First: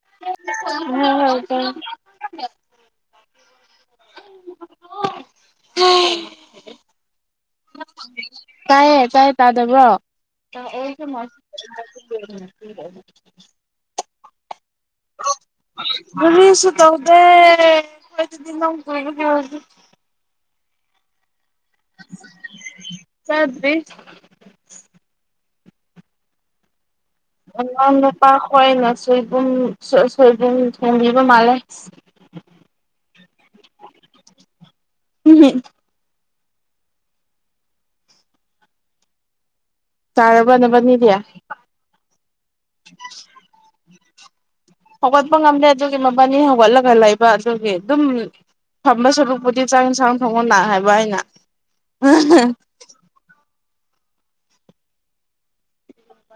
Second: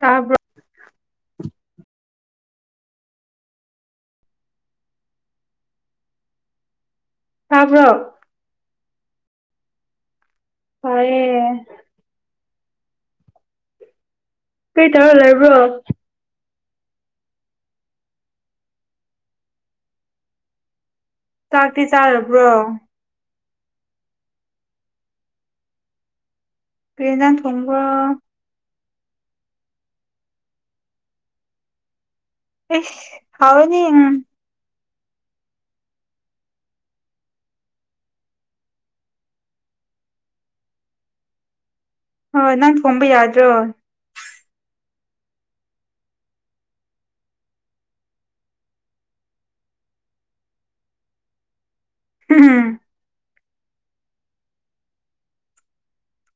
ꯇꯥꯕ꯭ꯔꯣ ꯎꯝ ꯍ ꯇ ꯍꯝ ꯊꯥꯕ꯭ꯔꯣ ꯇꯥꯏꯌꯦ ꯇꯥꯏꯌꯦ ꯇꯥꯗꯕ꯭ꯔꯣ ꯎ ꯐꯔꯦ ꯀꯩ ꯇꯧꯔ ꯂꯩ ꯀꯔꯤꯁꯨ ꯇꯧꯗꯦ ꯑꯩ ꯆ ꯀ ꯀꯗꯨ ꯆꯥꯛꯇꯤ ꯆꯥꯔꯕ꯭ꯔꯣ ꯆꯥꯗꯔ꯭ꯤ ꯀꯔꯤ ꯏꯟꯖꯥꯡ ꯊꯣꯡꯕ꯭ꯔꯣ ꯑꯉꯥꯡ ꯃꯄꯥ ꯍꯣꯏ ꯉꯁꯤ ꯁꯣꯏꯕꯨꯝ ꯁꯣꯏꯕꯨꯝ ꯊꯣꯡꯕꯤꯕ ꯃꯥꯜꯂꯦ ꯏ ꯍꯥꯎꯔꯥꯅꯤ ꯎꯝ ꯎꯝ ꯍꯝ ꯆꯥꯔꯕ ꯅꯕꯅꯤꯗꯤ ꯍꯣꯏ ꯅꯪ ꯊꯣꯡꯕ ꯌꯥꯗ꯭ꯔꯣ ꯍꯧꯒꯠꯄ ꯉꯝꯗꯦ ꯑꯗꯨꯒꯤ ꯃꯕꯅꯤ ꯍꯧꯒꯠꯂꯒ ꯂꯩꯕ ꯑꯗꯨꯒꯤ ꯑꯗꯨꯝ ꯐꯝꯕ ꯁꯔꯨꯛꯄꯨꯗꯤ ꯆꯥꯛ ꯏꯟꯁꯥꯡ ꯊꯣꯡꯉꯣ ꯂꯥꯛ ꯍꯥꯏꯕ ꯑꯩꯅ ꯎꯝ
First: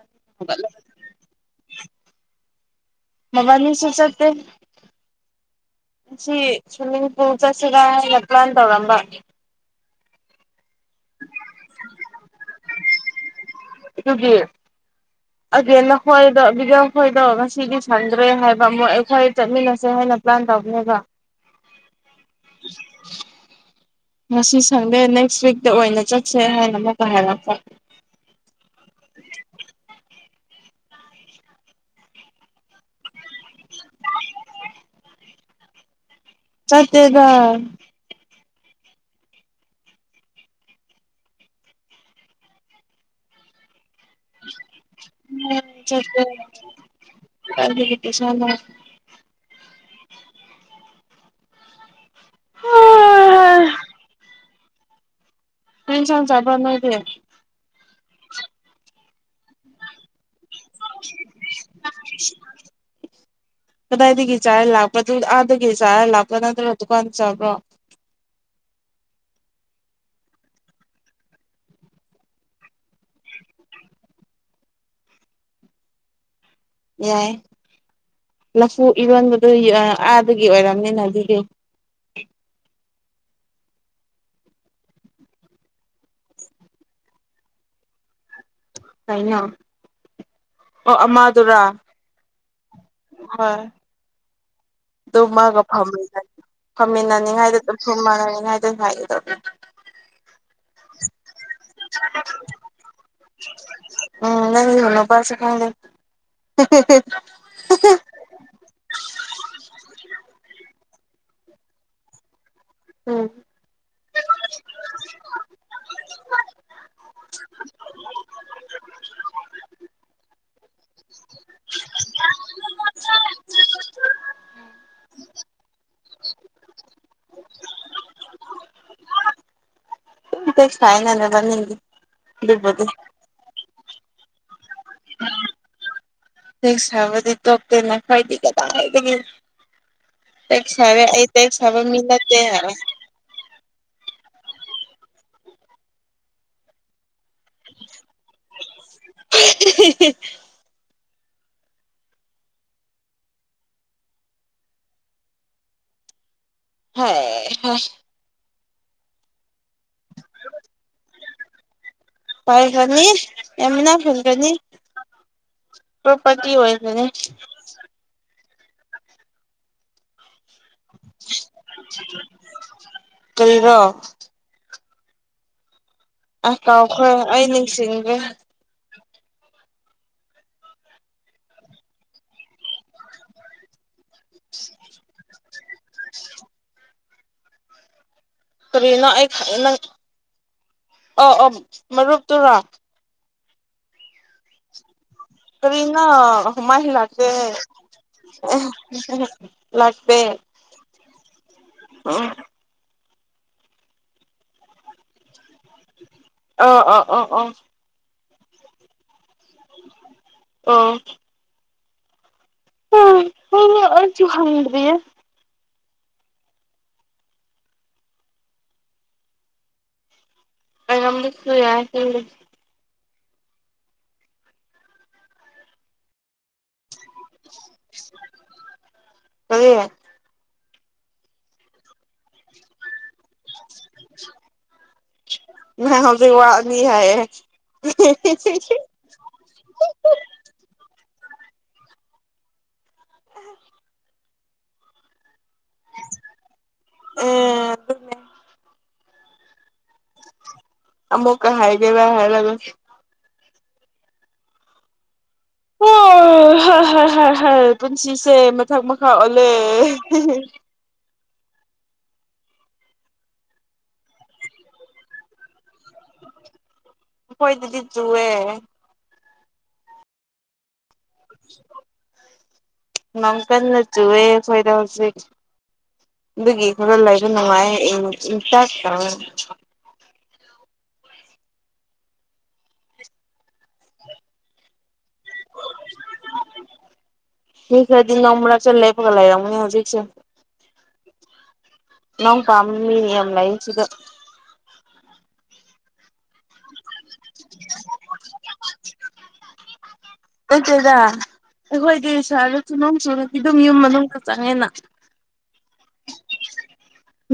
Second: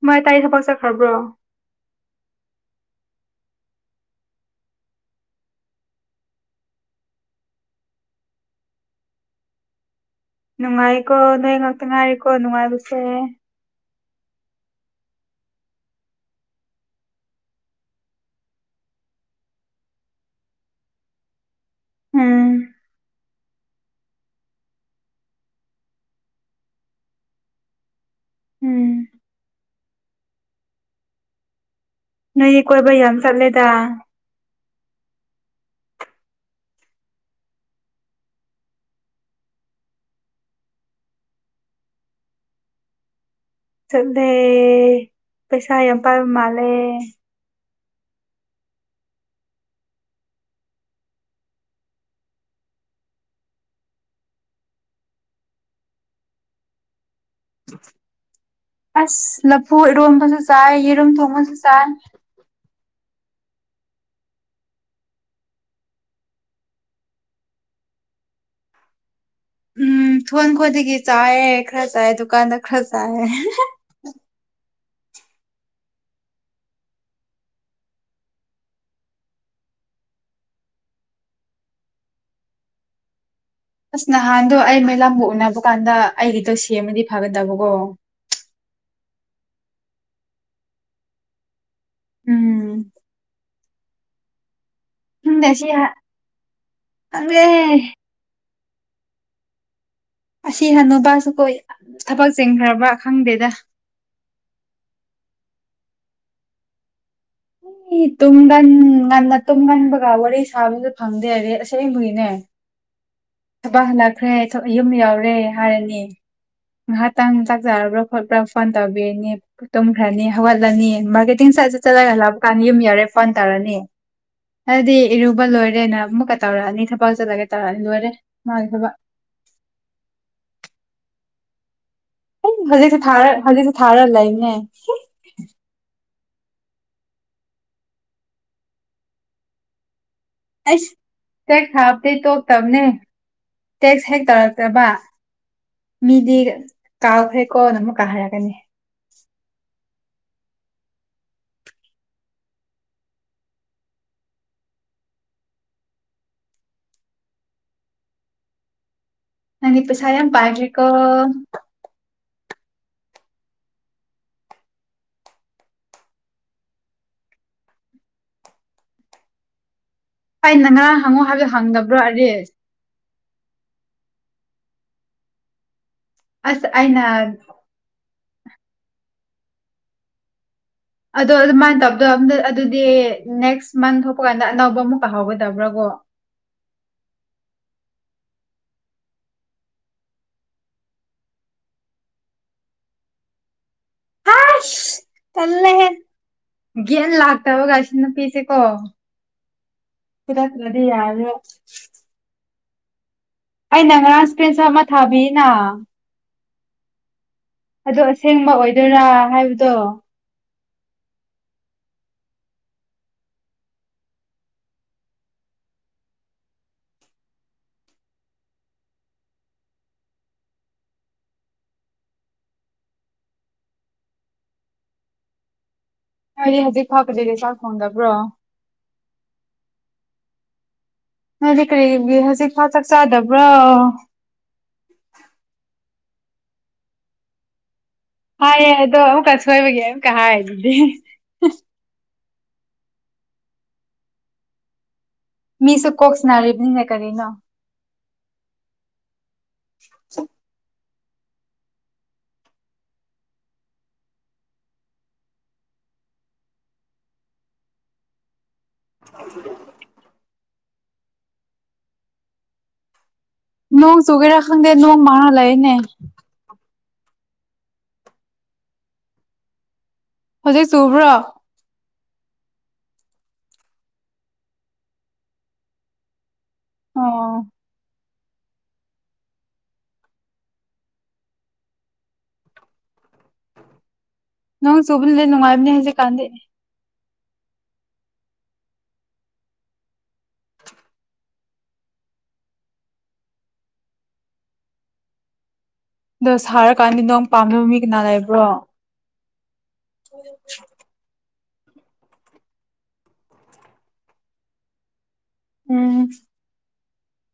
ꯃꯥꯏ ꯇꯥꯏ ꯊꯕꯛ ꯍꯧꯒꯠꯂꯦ ꯆꯠꯈ꯭ꯔꯕ꯭ꯔꯣ ꯃꯕꯅꯤꯁꯨ ꯆꯠꯇꯦ ꯁꯤ ꯁ꯭ꯋꯤꯃꯤꯡ ꯄꯨꯜ ꯆꯠꯁꯤꯔ ꯍꯥꯏꯅ ꯄ꯭ꯂꯥꯟ ꯇꯧꯔꯝꯕ ꯅꯨꯡꯉꯥꯏꯀꯣ ꯅꯣꯏ ꯉꯥꯛꯇ ꯉꯥꯏꯔꯦꯀꯣ ꯅꯨꯡꯉꯥꯏꯕꯁꯦ ꯑꯗꯨꯒꯤ ꯑꯒꯦꯟ ꯅꯈꯣꯏꯗꯣ ꯕꯤꯒꯡꯈꯣꯏꯗꯣ ꯉꯁꯤꯗꯤ ꯁꯪꯗ꯭ꯔꯦ ꯍꯥꯏꯕ ꯑꯃꯨꯛ ꯑꯩꯈꯣꯏ ꯆꯠꯃꯤꯟꯅꯁꯦ ꯍꯥꯏ ꯅ ꯄ꯭ꯂꯥꯟ ꯇꯧꯕꯅꯦꯕꯥ ꯎꯝ ꯉꯁꯤ ꯁꯪꯗꯦ ꯅꯦꯛꯁ ꯋꯤꯛꯇ ꯑꯣꯏꯅ ꯆꯠꯁꯦ ꯍꯥꯏꯅ ꯑꯃꯨꯛꯀ ꯍꯥꯏꯔꯛꯄ [inaudible] ꯎꯝ ꯅꯣꯏꯗꯤ ꯀꯣꯏꯕ ꯌꯥꯝ ꯆꯠꯂꯦꯗ ꯆꯠꯇꯦꯗꯥ ꯆꯠꯂꯦ ꯄꯩꯁꯥ ꯌꯥꯝ ꯆꯠꯇꯦ ꯄꯥꯏꯕ ꯃꯥꯂꯦ [unintelligible] [unintelligible] ꯀꯩ ꯏꯟꯁꯥꯡ ꯆꯥꯕ꯭ꯔꯥ ꯅꯣꯏꯗꯤ ꯑꯁ ꯂꯐꯨ ꯏꯔꯣꯝ ꯆꯥꯏ ꯌꯦꯔꯨꯝ ꯊꯣꯡꯕꯁꯨ ꯆꯥꯏ [inaudible] ꯀꯗꯥꯏꯗꯒꯤ ꯆꯥꯏꯔ ꯂꯥꯛꯄ꯭ꯔꯥ ꯑꯗꯨ ꯑꯥꯗꯒꯤ ꯆꯥꯏꯔ ꯂꯥꯛꯄ꯭ꯔꯥ ꯅꯠꯇ꯭ꯔꯒ ꯗꯨꯀꯥꯟꯗ ꯆꯥꯕ꯭ꯔꯣ ꯎꯝ ꯊꯣꯟ ꯈꯣꯟꯗꯒꯤ ꯆꯥꯏ ꯈꯔ ꯆꯥꯏ ꯗꯨꯀꯥꯟꯗ ꯈꯔ ꯆꯥꯏ ꯌꯥꯏ ꯂꯐꯨ ꯏꯔꯣꯟꯕꯗꯨ ꯑꯥꯗꯒꯤ ꯑꯣꯏꯔꯕꯝꯅꯤꯅ ꯑꯗꯨꯗꯤ ꯑꯁ ꯅꯍꯥꯟꯗꯣ ꯑꯩ ꯃꯩꯂꯥꯕꯨ ꯎꯅꯕ ꯀꯥꯟꯗ ꯑꯩꯒꯤꯗꯣ ꯁꯦꯝꯃꯗꯤ ꯐꯒꯗꯕꯀꯣ ꯀꯩꯅ ꯑꯣ ꯑꯃꯗꯨꯔꯥ ꯎꯝ ꯍꯣꯏ ꯑꯗꯨꯝ ꯈꯪꯗꯦ ꯃꯥꯒ ꯁꯤ ꯐꯝꯃꯤꯟꯅꯅꯤ ꯈꯪꯗꯦ ꯐꯝꯃꯤꯟꯅꯅꯤꯉꯥꯏꯗ ꯑꯗꯨꯝ ꯊꯨꯝꯃꯅꯅꯤꯉꯥꯏꯗ ꯍꯥꯏꯒꯗꯕꯅꯤ ꯑꯁꯤ ꯍꯟꯅꯨꯄꯥꯁꯨ ꯀꯣ ꯊꯕꯛ ꯆꯦꯟꯈ꯭ꯔꯕ꯭ꯔꯥ ꯈꯪꯗꯦꯗ [unintelligible] [inaudible] ꯇꯨꯡꯒꯥꯟ ꯉꯅ ꯇꯨꯡꯒꯥꯟ ꯒ ꯋꯥꯔꯤ ꯋꯥꯔꯤꯁ ꯐꯪꯗꯦ ꯔꯦ ꯑꯁꯦꯡꯕꯨꯒꯤꯅꯦ ꯎꯝ ꯊꯕꯛ ꯍꯜꯂꯛꯈ꯭ꯔꯦ ꯌꯨꯝ ꯌꯥꯎꯔꯦ ꯍꯥꯏꯔꯅꯤ ꯉꯥꯏꯍꯥꯛꯇꯪ ꯌꯥꯔꯕ꯭ꯔꯥ ꯈꯣꯠꯄ꯭ꯔꯥ ꯐꯣꯟ ꯇꯥꯕꯤꯔꯅꯤ ꯇꯨꯝꯈ꯭ꯔꯅꯤ ꯍꯧꯒꯠꯂꯅꯤ ꯃꯥꯔꯀꯦꯇꯤꯡ ꯁꯥꯏꯠꯁ ꯆꯠꯂꯒꯜꯂ ꯀꯥꯡ ꯌꯨꯝ ꯌꯥꯔꯦ ꯐꯣꯟ ꯇꯥꯔꯅꯤ ꯍꯥꯏꯗꯤ ꯏꯔꯨꯕ ꯂꯣꯏꯔꯦꯅ ꯑꯃꯨꯛꯀ ꯇꯧꯔꯛꯑꯅꯤ ꯊꯕꯛ ꯆꯠꯂꯒꯦ ꯇꯧꯔꯛꯑꯅꯤ ꯂꯣꯏꯔꯦ ꯃꯥꯒꯦ ꯊꯕꯛ ꯕꯦꯛꯁꯥꯏꯅꯅꯦ ꯅꯤꯗꯤ ꯍꯧꯖꯤꯛꯁꯨ ꯍꯧꯖꯤꯛꯁꯨꯦ ꯊꯥꯔ ꯂꯩꯅꯦ ꯁꯥꯕꯗꯤ ꯇꯣꯛꯇꯦꯅ ꯈꯗꯤ ꯀꯗꯥꯏ ꯍꯥꯏꯒꯦ ꯑꯩꯁ ꯇꯁꯕꯦ ꯑꯩ ꯇ ꯇꯦꯛꯁ ꯁꯕ ꯊꯥꯕꯗꯤ ꯃꯂ ꯍꯥꯏꯕ ꯇꯣꯛꯇꯕꯅꯦ ꯇꯦꯛꯁ ꯍꯦꯛ ꯇꯧꯔꯛꯇꯕ ꯃꯤꯗꯤ ꯀꯥꯎ ꯍꯦꯛ ꯀꯣ ꯅ ꯑꯃꯨꯛꯀꯥ ꯍꯥꯏꯔꯛꯒꯅꯤ ꯍꯣꯏ ꯍ ꯀꯗꯤ ꯄꯁ ꯌꯥꯝ ꯄꯥꯏꯇꯔꯤꯀꯣ ꯄꯥꯏꯈꯅꯤ ꯌꯥꯝꯃꯅꯥ ꯐꯣꯟ ꯀꯅꯤ ꯄꯣꯄꯔꯇꯤ ꯑꯣꯏꯣꯏꯁꯅꯦ ꯑꯩꯅ ꯉꯔꯥꯡ ꯍꯪꯉꯣ ꯍꯥꯏꯕꯗꯣ ꯍꯪꯗꯕ꯭ꯔꯣ ꯑꯔꯦꯁ ꯀꯔꯥ ꯑ ꯑꯁ ꯑꯩꯅ ꯀꯥꯎꯈꯣꯏ ꯑꯩ ꯅꯤꯡꯁꯤꯡ꯭ꯔꯦ ꯑꯗꯣ ꯑꯗꯨꯃꯥꯏꯅ ꯇꯧꯗꯣ ꯑ ꯑꯗꯨꯗꯤ ꯅꯦꯛꯁ ꯃꯟ ꯊꯣꯛ ꯀꯥꯟꯗ ꯑꯅꯧꯕ ꯑꯃꯨꯛꯀ ꯍꯧꯥꯎꯒꯗꯕ꯭ꯔꯥ ꯀꯣ ꯀꯔꯤꯅꯣ ꯑꯩ ꯅꯪ ꯑ ꯑ ꯃꯔꯨꯞꯇꯨꯔꯥ ꯇꯜꯂ ꯍꯦ ꯀꯔꯤꯅꯣ ꯃꯥꯏ ꯒ ꯒꯤꯟ ꯂꯥꯛꯇꯦ ꯂꯥꯛꯇꯕꯒꯁꯤꯅ ꯄꯤꯤꯁꯦꯀꯣ ꯈꯨꯗ ꯌꯥ ꯑ ꯑꯩꯅ ꯉꯔꯥꯡꯥꯁ ꯄꯦꯟꯁ ꯑꯃ ꯊꯥꯕꯤꯅ ꯑ ꯑ ꯑꯣ ꯑꯣ ꯑꯗꯣ ꯑꯁꯦꯡꯕ ꯑꯣꯏꯗꯣꯏꯔꯥ ꯍꯥꯏꯕꯗꯣ ꯑꯣ ꯑ ꯍ ꯑ ꯆꯨꯍꯗꯤꯌꯦ ꯑꯁꯨ ꯌꯥ ꯍꯗꯤ ꯍꯧꯖꯤꯛ ꯐꯥꯄꯗꯗꯤ ꯆꯥꯛ ꯊꯣꯡꯗꯕ꯭ꯔꯣ ꯍꯥꯏꯗꯤ ꯀꯔꯤꯒꯤ ꯍꯧꯖꯤꯛ ꯐꯥ ꯆꯥꯛ ꯆꯥꯗꯕ꯭ꯔꯣ ꯋꯥꯅꯤ ꯍꯥꯏ ꯍꯥꯏꯌꯦꯦ ꯑꯗꯣ ꯑꯃꯨꯛꯀ ꯑꯁꯣꯏꯕꯒꯤ ꯑꯃꯨꯛꯀ ꯍꯥꯏ ꯑꯗꯨꯗꯤ ꯃꯤꯁꯨ ꯀꯣꯛꯁꯅꯥꯔꯤꯕꯅꯤꯅ ꯀꯔꯤꯅꯣ ꯑꯦ ꯑꯗꯨꯅꯦ [inaudible] ꯑꯃꯃꯨꯛꯀ ꯍꯥꯏꯗꯦꯕ ꯍꯥꯏ ꯂꯒ ꯑꯣ ꯍꯣꯏ ꯍꯣꯏ ꯍꯣꯏ ꯍꯣꯏ ꯄꯨꯟꯁꯤꯁꯦ ꯊꯛ ꯃꯈ ꯈꯥꯂꯦ ꯅꯣꯡ ꯆꯨꯒꯦꯔꯥ ꯈꯪꯗꯦ ꯅꯣꯡ ꯃꯅꯜꯂꯛꯅꯦ ꯍꯣꯏꯗꯤꯗꯤ ꯖꯨꯋ ꯍꯧꯖꯤꯛ ꯆꯨꯕ꯭ꯔꯣ [inaudible] ꯃꯪꯀꯜ ꯅꯖꯨꯋ ꯐꯥꯏꯗ ꯍꯧꯁ ꯑꯗꯨꯒꯤ ꯈꯔ ꯂꯩꯁꯨ ꯑꯣ ꯅꯨꯡꯉꯥꯏ ꯆ ꯅꯪ ꯆꯨꯕꯅ ꯂꯩ ꯅꯨꯡꯉꯥꯏꯕꯅꯦ ꯍꯧꯁꯦ ꯀꯥꯟꯗꯩꯦ ꯊꯦ ꯑꯗꯨ ꯅ ꯃꯔꯥ ꯆꯂꯦ ꯄꯒ ꯂꯔꯅꯤꯁꯦ ꯅꯪ ꯀꯝꯃꯤ ꯌꯥꯝ ꯂꯩꯁꯤꯒ ꯑꯗꯣ ꯁꯥꯔꯀꯥꯟꯗꯤ ꯅꯣꯡ ꯄꯥꯝꯗꯕ ꯃꯤ ꯀꯅꯥ ꯂꯩꯕ꯭ꯔꯣ ꯑꯣꯗꯗ ꯑꯩꯈꯣꯏꯗꯤ ꯁꯍꯔꯗꯁꯨ ꯅꯣꯡ ꯆꯨꯅꯄꯤ ꯑꯗꯨꯝ ꯌꯨꯝ ꯃꯅꯨꯡꯗ ꯆꯪꯉꯦꯅ ꯎꯝ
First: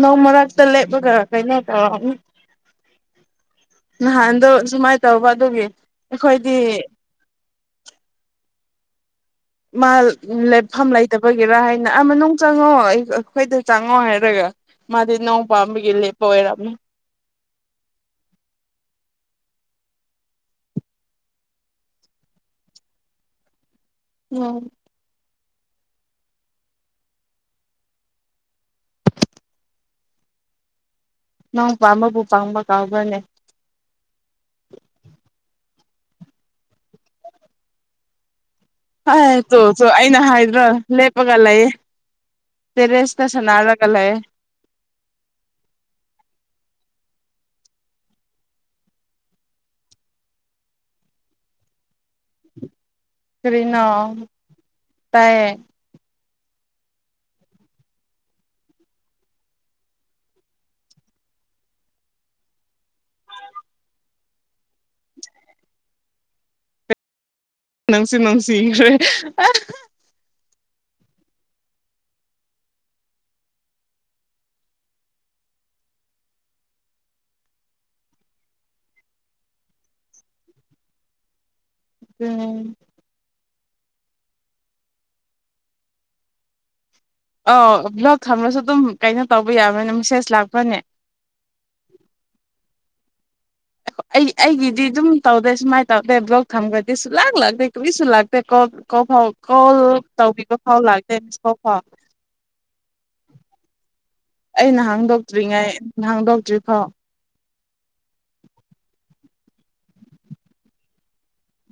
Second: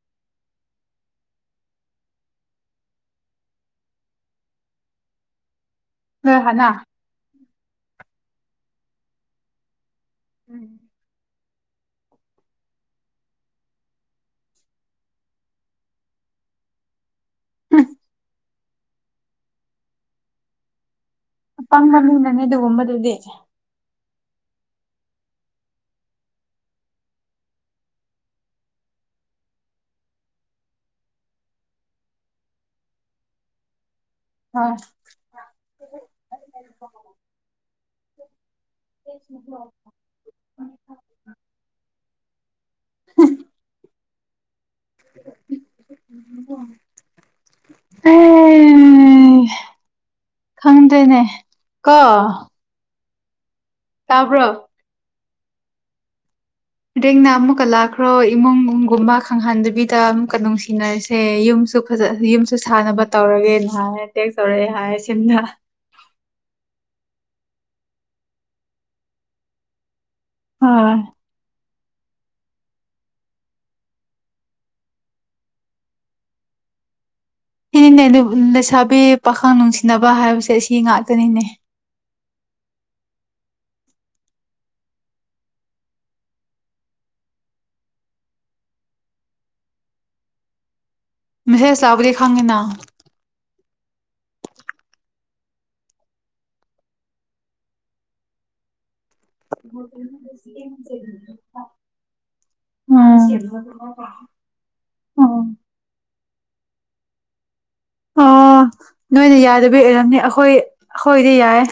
ꯅꯧ ꯃꯔꯛꯇ ꯂꯦꯞꯄꯒꯔ ꯀꯩꯅꯣ ꯇꯧꯔ ꯅꯍꯥꯟꯗꯣ ꯁꯨꯃꯥꯏꯅ ꯇꯧꯕ ꯑꯗꯨꯒꯤ ꯅꯣꯏ ꯑꯩꯈꯣꯏꯗꯤ ꯍꯥꯟꯅ ꯃꯥ ꯎꯝ ꯂꯦꯞꯐꯝꯐꯝ ꯂꯩꯇꯕ ꯒꯦꯔꯥ ꯍꯥꯏꯅ ꯃꯅꯨꯡ ꯆꯪꯉꯛꯑꯣ ꯑꯩ ꯑꯩꯈꯣꯏꯗ ꯆꯪꯉꯣ ꯍꯥꯏꯔꯒ ꯃꯥꯗꯤ ꯅꯣꯡ ꯄꯥꯝꯕꯒ ꯂꯩꯦ ꯄꯔꯝ ꯎꯝ ꯑ ꯄꯪꯕ ꯃꯤꯅꯅꯦ ꯑꯗꯨꯒꯨꯝꯕꯗꯨꯗꯤ ꯎꯝ ꯅꯪ ꯄꯥꯝꯕꯕꯨ ꯄꯥꯝꯕ ꯀꯥꯎꯕꯅꯦ ꯑꯣꯏ ꯍꯥꯏ ꯇꯣꯁꯨ ꯑꯩꯅ ꯍꯥꯏꯗ꯭ꯔꯣ ꯂꯦꯞꯄꯒ ꯂꯩꯌꯦ ꯇꯦꯔꯁ ꯇꯁ ꯅꯅꯥꯒꯂꯦ ꯑ ꯈꯪꯗꯅꯦ ꯀꯥ ꯀꯔꯤꯅꯣ ꯇꯥꯏ ꯔꯦꯡꯅ ꯑꯃꯨꯛꯀ ꯂꯥꯛꯈ꯭ꯔꯣ ꯏꯃꯨꯡꯒꯨꯝꯕ ꯈꯪꯍꯟꯗꯕꯤꯗ ꯑꯃꯨꯛꯀ ꯅꯨꯡꯁꯤꯅꯔꯁꯦ ꯌꯨꯝ ꯨ ꯐꯖ ꯌꯨꯝꯁꯨ ꯁꯥꯟꯅꯕ ꯇꯧꯔꯒꯦꯅ ꯍꯥꯏ ꯇꯦꯛ ꯇꯧꯔꯛꯑꯦ ꯍꯥꯏꯔꯦ ꯁꯤꯝꯅ [inaudible] ꯅꯪꯁꯤ ꯅꯪꯁꯤ ꯏ꯭ꯔꯦ ꯍꯣꯏ ꯁꯤꯅꯤꯅꯦ ꯑꯗꯨ ꯂꯩꯁꯥꯕꯤ ꯄꯥꯈꯪ ꯅꯨꯡꯁꯤꯅꯕ ꯍꯥꯏꯕꯁꯦ ꯑꯁꯤ ꯉꯥꯛꯇꯅꯤꯅꯦ ꯎꯝ ꯑꯧ ꯕ꯭ꯂꯣꯛ ꯊꯝꯂꯁꯨ ꯑꯗꯨꯝ ꯀꯩꯅꯣ ꯇꯧꯕ ꯌꯥꯕꯅꯤꯅ ꯃꯦꯁꯦꯖ ꯂꯥꯛꯄꯅꯦ ꯃꯦꯁꯦꯖ ꯂꯥꯛꯄꯗꯤ ꯈꯡꯉꯦꯅ ꯑꯩ ꯑꯩꯒꯤꯗꯤ ꯑꯗꯨꯝ ꯇꯧꯗꯦ ꯁꯨꯃꯥꯏꯅ ꯇꯧꯗꯦ ꯕ꯭ꯂꯣꯛ ꯊꯝꯈ꯭ꯔꯗꯤ ꯁꯨꯡ ꯂꯥꯛ ꯂꯥꯛꯇꯦ ꯀꯔꯤꯁꯨ ꯂꯥꯛꯇꯦ ꯀꯣꯜ ꯀꯣꯜ ꯐꯥꯎ ꯀꯣꯜ ꯇꯧꯕꯤꯕ ꯐꯥꯎ ꯂꯥꯛꯇꯦ ꯃꯤꯁꯀꯣꯜ ꯐꯥꯎ ꯎꯝ ꯑꯩꯅ ꯍꯥꯡꯗꯣꯛꯇ꯭ꯔꯤꯉꯩ ꯍꯥꯡꯗꯣꯛꯇ꯭ꯔꯤꯐꯥꯎ ꯑꯣ ꯅꯣꯏꯅ ꯌꯥꯗꯕꯤ ꯑꯣꯏꯔꯝꯅꯤ ꯑꯩꯈꯣꯏ ꯑꯩꯈꯣꯏꯗꯤ ꯌꯥꯏꯌꯦ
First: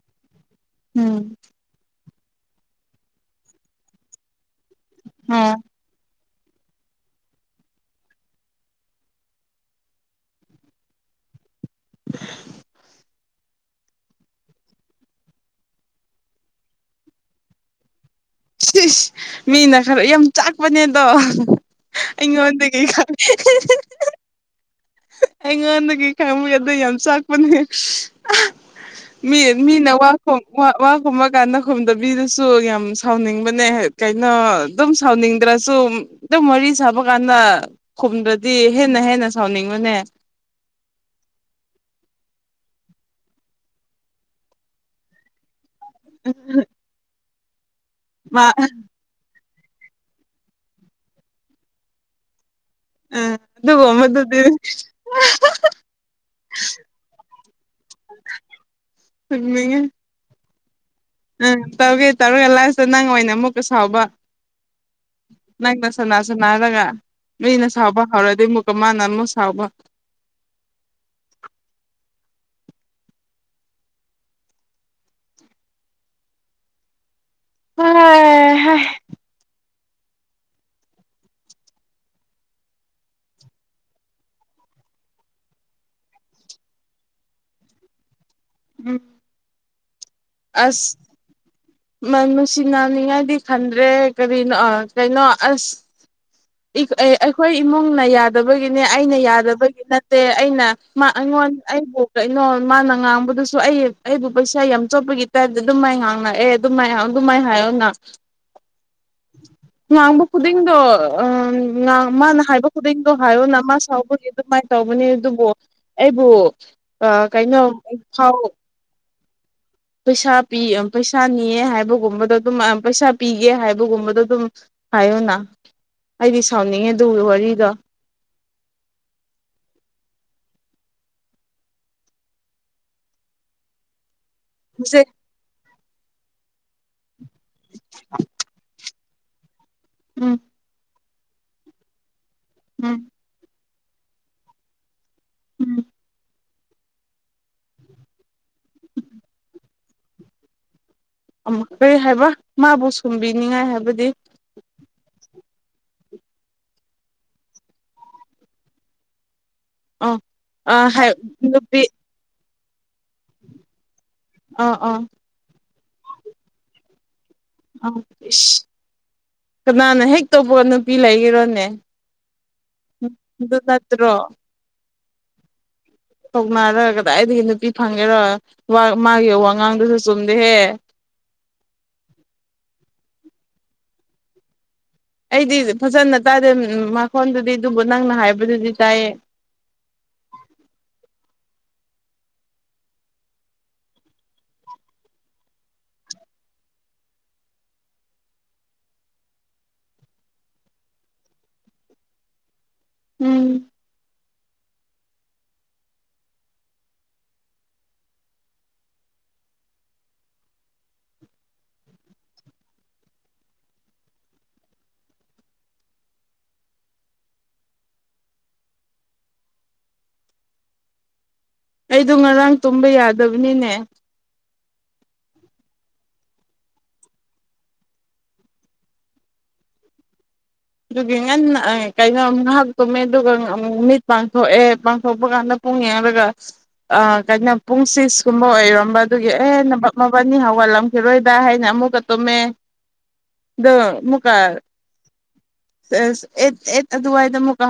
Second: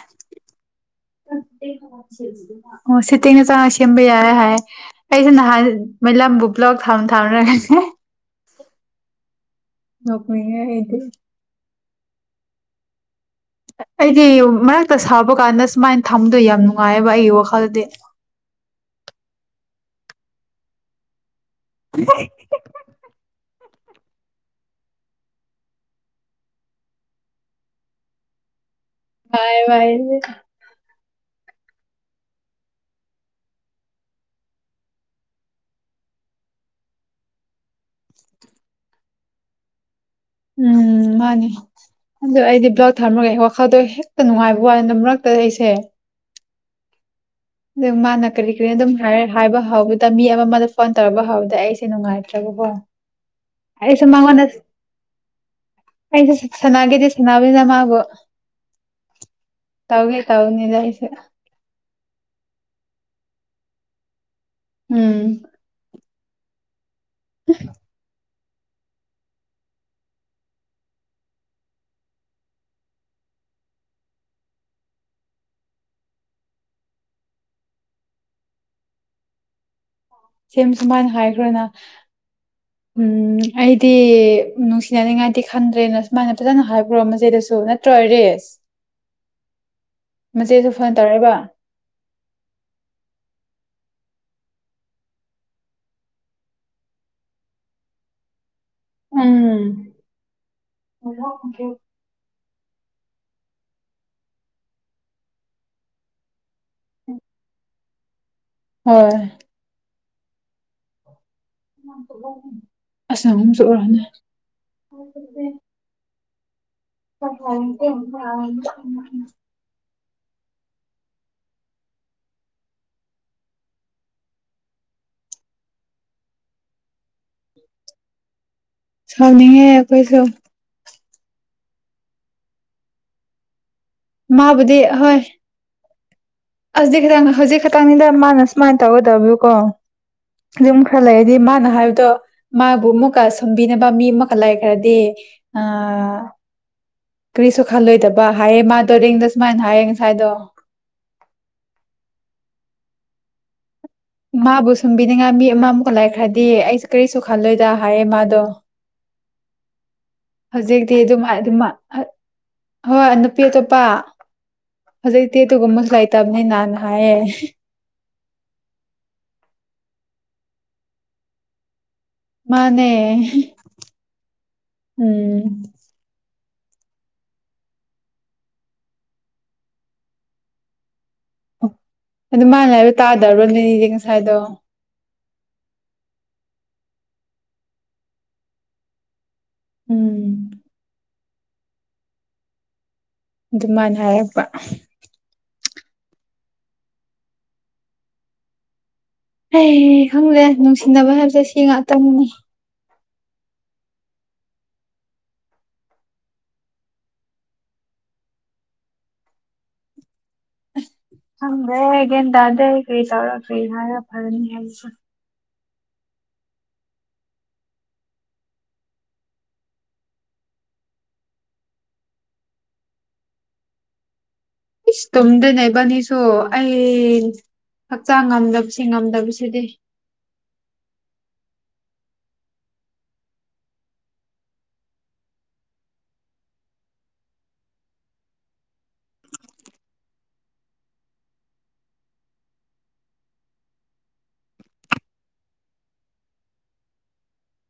ꯎꯝ ꯑꯣ ꯁꯦꯠꯇꯤꯡ ꯆꯡꯉꯒ ꯁꯦꯝꯕ ꯌꯥꯥꯏ ꯍꯥꯏꯌꯦ ꯑꯩꯁꯦ ꯑꯣ ꯅꯍꯥꯟ ꯃꯩꯂꯝꯕꯨ ꯕ꯭ꯂꯣꯛ ꯊꯝ ꯊꯝꯔꯒꯅꯦ ꯅꯣꯛꯅꯤꯡꯉꯦ ꯑꯩꯗꯤ [unintelligible] ꯑꯩꯗꯤ ꯃꯔꯛꯇ ꯁꯥꯎꯕ ꯀꯥꯟꯗ ꯁꯨꯃꯥꯏꯅ ꯊꯝꯕꯗꯣ ꯌꯥꯝ ꯅꯨꯡꯉꯥꯏꯌꯦꯕ ꯑꯩꯒꯤ ꯋꯥꯈꯜꯗꯤ ꯃꯤꯅ ꯈꯔ ꯌꯥꯝ ꯆꯥꯛꯄꯅꯦ ꯑꯗꯣ ꯑꯩꯉꯣꯟꯗꯒꯤ ꯈꯡꯉꯦ ꯑꯩꯉꯣꯟꯗꯒꯤ ꯈꯪꯉꯦ ꯑꯗꯨ ꯌꯥꯝ ꯆꯥꯛꯄꯅꯦ ꯃꯤ ꯅꯨꯡꯉꯥꯏꯌꯦꯕ ꯃꯤꯅ ꯑꯩꯗꯤ ꯋꯥꯈꯣ ꯋꯥ ꯈꯨꯝꯃꯀꯥꯟꯗ ꯈꯨꯝꯗꯕꯤꯗꯁꯨ ꯌꯥꯝ ꯁꯥꯎꯅꯤꯡꯕꯅꯦ ꯀꯩꯅꯣ ꯑꯗꯨꯝ ꯁꯥꯎꯅꯤꯡꯗ꯭ꯔꯁꯨ ꯑꯗꯨꯝ ꯋꯥꯔꯤ ꯁꯥꯕ ꯀꯥꯟꯗ ꯈꯨꯝꯗꯔꯗꯤ ꯍꯦꯟꯅ ꯍꯦꯟꯅ ꯁꯥꯎꯅꯤꯡꯕꯅꯦ ꯎꯝ ꯃꯥꯅꯤ ꯑꯗꯣ ꯑꯩꯗꯤ ꯕꯂꯣꯛ ꯊꯝꯔꯒ ꯑꯩ ꯋꯥꯈꯜꯗꯣ ꯍꯦꯛꯇ ꯅꯨꯡꯉꯥꯏꯕ ꯋꯥꯅꯤ ꯑꯗꯨꯗ ꯃꯔꯛꯇ ꯑꯩꯁꯦ ꯎꯝ ꯑꯗꯨ ꯃꯥꯅ ꯀꯔꯤ ꯀꯔꯤ ꯑꯗꯨꯝ ꯍꯥꯏꯔꯦ ꯍꯥꯏꯕ ꯍꯧꯕꯗ ꯃꯤ ꯑꯃꯃꯗ ꯐꯣꯟ ꯇꯧꯔꯛꯄ ꯍꯧꯕꯗ ꯑꯩꯁꯦ ꯅꯨꯡꯉꯥꯏꯇ꯭ꯔꯕꯀꯣ ꯑꯥ ꯑꯩꯁꯨ ꯑꯗꯨꯒꯨꯝꯕꯗꯨꯗꯤ ꯃꯥꯡꯉꯣꯟ ꯑꯩꯁꯨ ꯁꯥꯅꯒꯦꯗꯤ ꯁꯥꯅ ꯗ ꯃꯥꯕꯨ ꯇꯧꯒꯦ ꯇꯧꯕꯅꯤꯗ ꯑꯩꯁꯦ ꯎꯝ ꯇꯧꯒꯦ ꯇꯧꯔꯒ ꯂꯥꯁꯇ ꯅꯪ ꯑꯣꯏꯅ ꯑꯃꯨꯛꯀ ꯁꯥꯎꯕ ꯎꯝ ꯅꯪꯅ ꯁꯥꯅ ꯁꯥꯟꯅꯔꯒ ꯅꯣꯏꯅ ꯁꯥꯎꯕ ꯍꯧꯔ ꯑꯗꯨ ꯃꯨꯛꯀ ꯃꯥꯅ ꯑꯃꯨꯛ ꯁꯥꯎꯕ ꯑ ꯍꯦ ꯁꯤꯝ ꯁꯨꯃꯥꯏꯅ ꯍꯥꯏꯈ꯭ꯔꯣꯅ ꯎꯝ ꯑꯩꯗꯤ ꯅꯨꯡꯁꯤꯅꯅꯤꯡꯉꯥꯏꯗꯤ ꯈꯟꯗ꯭ꯔꯦꯅ ꯁꯨꯃꯥꯏꯅ ꯐꯖꯅ ꯍꯥꯏꯈꯔꯣ ꯃꯆꯦꯗꯁꯨ ꯅꯠꯇ꯭ꯔꯣ ꯔꯦꯁ ꯎꯝ ꯃꯆꯦꯁꯨ ꯐꯣꯟ ꯑꯁ ꯇꯧꯔꯛꯏꯕ ꯃꯥ ꯅꯨꯡꯁꯤꯅꯅꯤꯡꯉꯗꯤ ꯈꯟꯗ꯭ꯔꯦ ꯀꯔꯤꯅꯣ ꯀꯩꯅꯣ ꯑꯁ ꯑꯩꯈꯣꯏ ꯏꯃꯨꯡꯅ ꯌꯥꯗꯕꯒꯤ ꯑꯩꯅ ꯌꯥꯗꯕꯒꯤ ꯎꯝ ꯅꯠꯇꯦ ꯑꯩꯅ ꯃꯥ ꯑꯩꯉꯣꯟ ꯑꯩꯕꯨ ꯀꯩꯅꯣ ꯃꯥꯅ ꯉꯥꯡꯕ ꯑꯗꯨꯁꯨ ꯑꯩ ꯑꯩꯕꯨ ꯄꯩꯁꯥ ꯌꯥꯝ ꯆꯣꯞꯄꯒꯤ ꯇꯥꯏꯞꯇ ꯑꯗꯨꯝ ꯃꯥꯏ ꯉꯥꯡꯂꯛꯑꯦ ꯑꯗꯨꯃꯥꯏ ꯍꯥꯏ ꯑꯗꯨꯃꯥꯏ ꯍꯥꯏꯌꯣꯅ ꯍꯣꯏ ꯉꯥꯡꯕ ꯈꯨꯗꯤꯡꯗꯣ ꯃꯥꯅ ꯍꯥꯏꯕ ꯈꯨꯗꯤꯡꯗꯣ ꯑꯁ ꯍꯥꯏꯌꯣꯅ ꯑꯍꯨꯝꯁꯨ ꯃꯥ ꯑꯣꯏꯔꯝꯅꯤ ꯁꯥꯎꯕꯒꯤ ꯑꯗꯨꯃꯥꯏꯅ ꯇꯧꯕꯅꯤ ꯑꯗꯨꯕꯨ ꯑꯩꯕꯨ ꯀꯩꯅꯣ ꯐꯥꯎ [unintelligible] ꯄꯩꯁꯥ ꯄꯤ ꯄꯩꯁꯥ ꯅꯤꯌꯦ ꯍꯥꯏꯕꯒꯨꯝꯕꯗ ꯑꯗꯨꯝ ꯄꯩꯁꯥ ꯄꯤꯒꯦ ꯍꯥꯏꯕꯒꯨꯝꯕꯗꯣ ꯑꯗꯨꯝ ꯍꯥꯏꯌꯣꯅ ꯑꯩꯗꯤ ꯁꯥꯎꯅꯤꯡꯉꯦ ꯑꯗꯨꯒꯤ ꯋꯥꯔꯤꯗꯣ ꯁꯥꯎꯅꯤꯡꯉꯦ ꯑꯩꯈꯣꯏꯁꯨ ꯃꯥꯕꯨꯗꯤ ꯍꯧꯖꯤꯛ ꯍꯣꯏ ꯑꯁꯤ ꯍꯧꯖꯤꯛ ꯈꯛꯇꯪꯅꯤꯗ ꯃꯥꯅ ꯁꯨꯃꯥꯏꯅ ꯇꯧꯒꯗꯕꯨꯀꯣ ꯎꯝ ꯌꯨꯝ ꯈꯔ ꯂꯩꯔꯗꯤ ꯃꯥꯅ ꯍꯥꯏꯕꯗꯣ ꯃꯥꯕꯨ ꯎꯝ ꯑꯃꯨꯛꯀ ꯁꯨꯝꯕꯤꯅꯕ ꯃꯤ ꯑꯃꯨꯛꯀ ꯂꯩꯈ꯭ꯔꯗꯤ ꯎꯝ ꯑꯥ ꯀꯔꯤꯁꯨ ꯈꯜꯂꯣꯏꯗꯕ ꯍꯥꯏꯌꯦ ꯃꯥꯗꯣ ꯔꯦꯡꯗ ꯁꯨꯃꯥꯏꯅ ꯍꯥꯏꯌꯦ ꯉꯁꯥꯏꯗꯣ ꯀꯔꯤ ꯍꯥꯏꯕ ꯃꯥꯕꯨ ꯁꯨꯝꯕꯤꯅꯤꯉꯥꯏ ꯍꯥꯏꯕꯗꯤ ꯃꯥꯕꯨꯁ ꯊꯨꯝꯕꯤꯅꯤꯡꯉꯥꯏ ꯃꯤ ꯑꯃꯃꯨꯛꯀ ꯂꯥꯏꯈ꯭ꯔꯗꯤ ꯑꯩꯁꯨ ꯀꯔꯤꯁꯨ ꯈꯜꯂꯣꯏꯗ ꯍꯥꯏꯌꯦ ꯃꯥꯗꯣ ꯑꯥ ꯑꯥ ꯍꯧꯖꯤꯛꯇꯤ ꯍꯥꯏ ꯑꯗꯨꯝ ꯑꯗꯨꯝ ꯅꯨꯄꯤ ꯍꯣꯏ ꯅꯨꯄꯤ ꯑꯇꯣꯞꯄ ꯑꯥ ꯑꯥ ꯍꯧꯖꯤꯛꯇꯤ ꯑꯗꯨꯒꯨꯝꯕꯁꯨ ꯂꯩꯇꯕꯅꯤ ꯅ ꯍꯥꯏꯌꯦ ꯑꯥ ꯀꯅꯥꯅ ꯍꯦꯛ ꯇꯧꯕꯄꯒ ꯅꯨꯄꯤ ꯂꯩꯒꯔꯣꯅꯦ ꯃꯥꯅꯦ ꯎꯝ ꯊꯧꯅꯔꯒ ꯀꯗꯥꯏꯗꯒꯤ ꯅꯨꯄꯤ ꯐꯪꯉꯦꯔꯣ ꯃꯥꯒꯤ ꯋꯥꯉꯥꯡꯗꯨꯁꯨ ꯆꯨꯝꯗꯦꯍꯦ ꯑꯗꯨ ꯃꯥꯅ ꯍꯥꯏꯕ ꯇꯥꯗꯔꯣꯅꯦꯅꯤꯗꯤ ꯉꯁꯥꯏꯗꯣ ꯑꯩꯗꯤ ꯐꯖꯅ ꯇꯥꯗꯦ ꯃꯈꯣꯟꯗꯨꯗꯤ ꯑꯗꯨꯕꯨ ꯅꯪꯅ ꯍꯥꯏꯕꯗꯨꯗꯤ ꯆꯥꯏꯌꯦ ꯎꯝ ꯑꯗꯨꯃꯥꯏꯅ ꯍꯥꯏꯔꯛꯄ ꯍ ꯈꯪꯪꯂꯦ ꯅꯨꯡꯁꯤꯅꯕ ꯍꯥꯏꯕꯁꯦ ꯁꯤ ꯉꯇꯅꯤꯅꯤ ꯎꯝ ꯍꯪꯗꯦꯒꯦꯟ ꯇꯗꯦ ꯀꯔꯤ ꯇꯧꯔ ꯀꯔꯤ ꯍꯥꯏꯔ ꯐꯔꯅꯤ ꯍꯥꯏꯁꯨ ꯑꯩꯗꯣ ꯉꯔꯥꯡ ꯇꯨꯝꯕ ꯌꯥꯗꯕꯅꯤꯅꯦ ꯏꯁ ꯇꯨꯝꯗꯅꯦꯕꯅꯤꯁꯨ ꯑꯩ ꯍꯛꯆꯥꯡ ꯉꯝꯗꯕꯁꯤ ꯉꯝꯗꯕꯁꯤꯗꯤ ꯑꯗꯨꯒꯤ ꯉꯟꯅ ꯀꯩꯅꯣ ꯉꯥꯏꯍꯥꯛꯇꯨꯝꯃꯦ ꯑꯗꯨꯒ ꯃꯤꯠ ꯄꯥꯡꯊꯣꯛꯑꯦ ꯄꯥꯡꯊꯣꯛꯄ ꯀꯥꯟꯗ ꯄꯨꯨꯡꯉꯌꯥꯗꯒꯥꯁ ꯑ ꯀꯩꯅꯣ ꯄꯨꯡꯁꯤꯁꯀꯨꯝꯕ ꯑꯣꯏꯔꯝꯕ ꯑꯗꯨꯒꯤ ꯑꯦ ꯍꯦꯟꯅ ꯃꯕꯅꯤ ꯍꯧꯒꯠꯂꯝꯈꯤꯔꯣꯏꯗ ꯍꯥꯏꯅ ꯃꯀ ꯇꯣꯃꯦ ꯃꯀꯥ ꯑꯗꯨꯗꯨꯋꯥꯏꯗ ꯃꯨꯀꯥ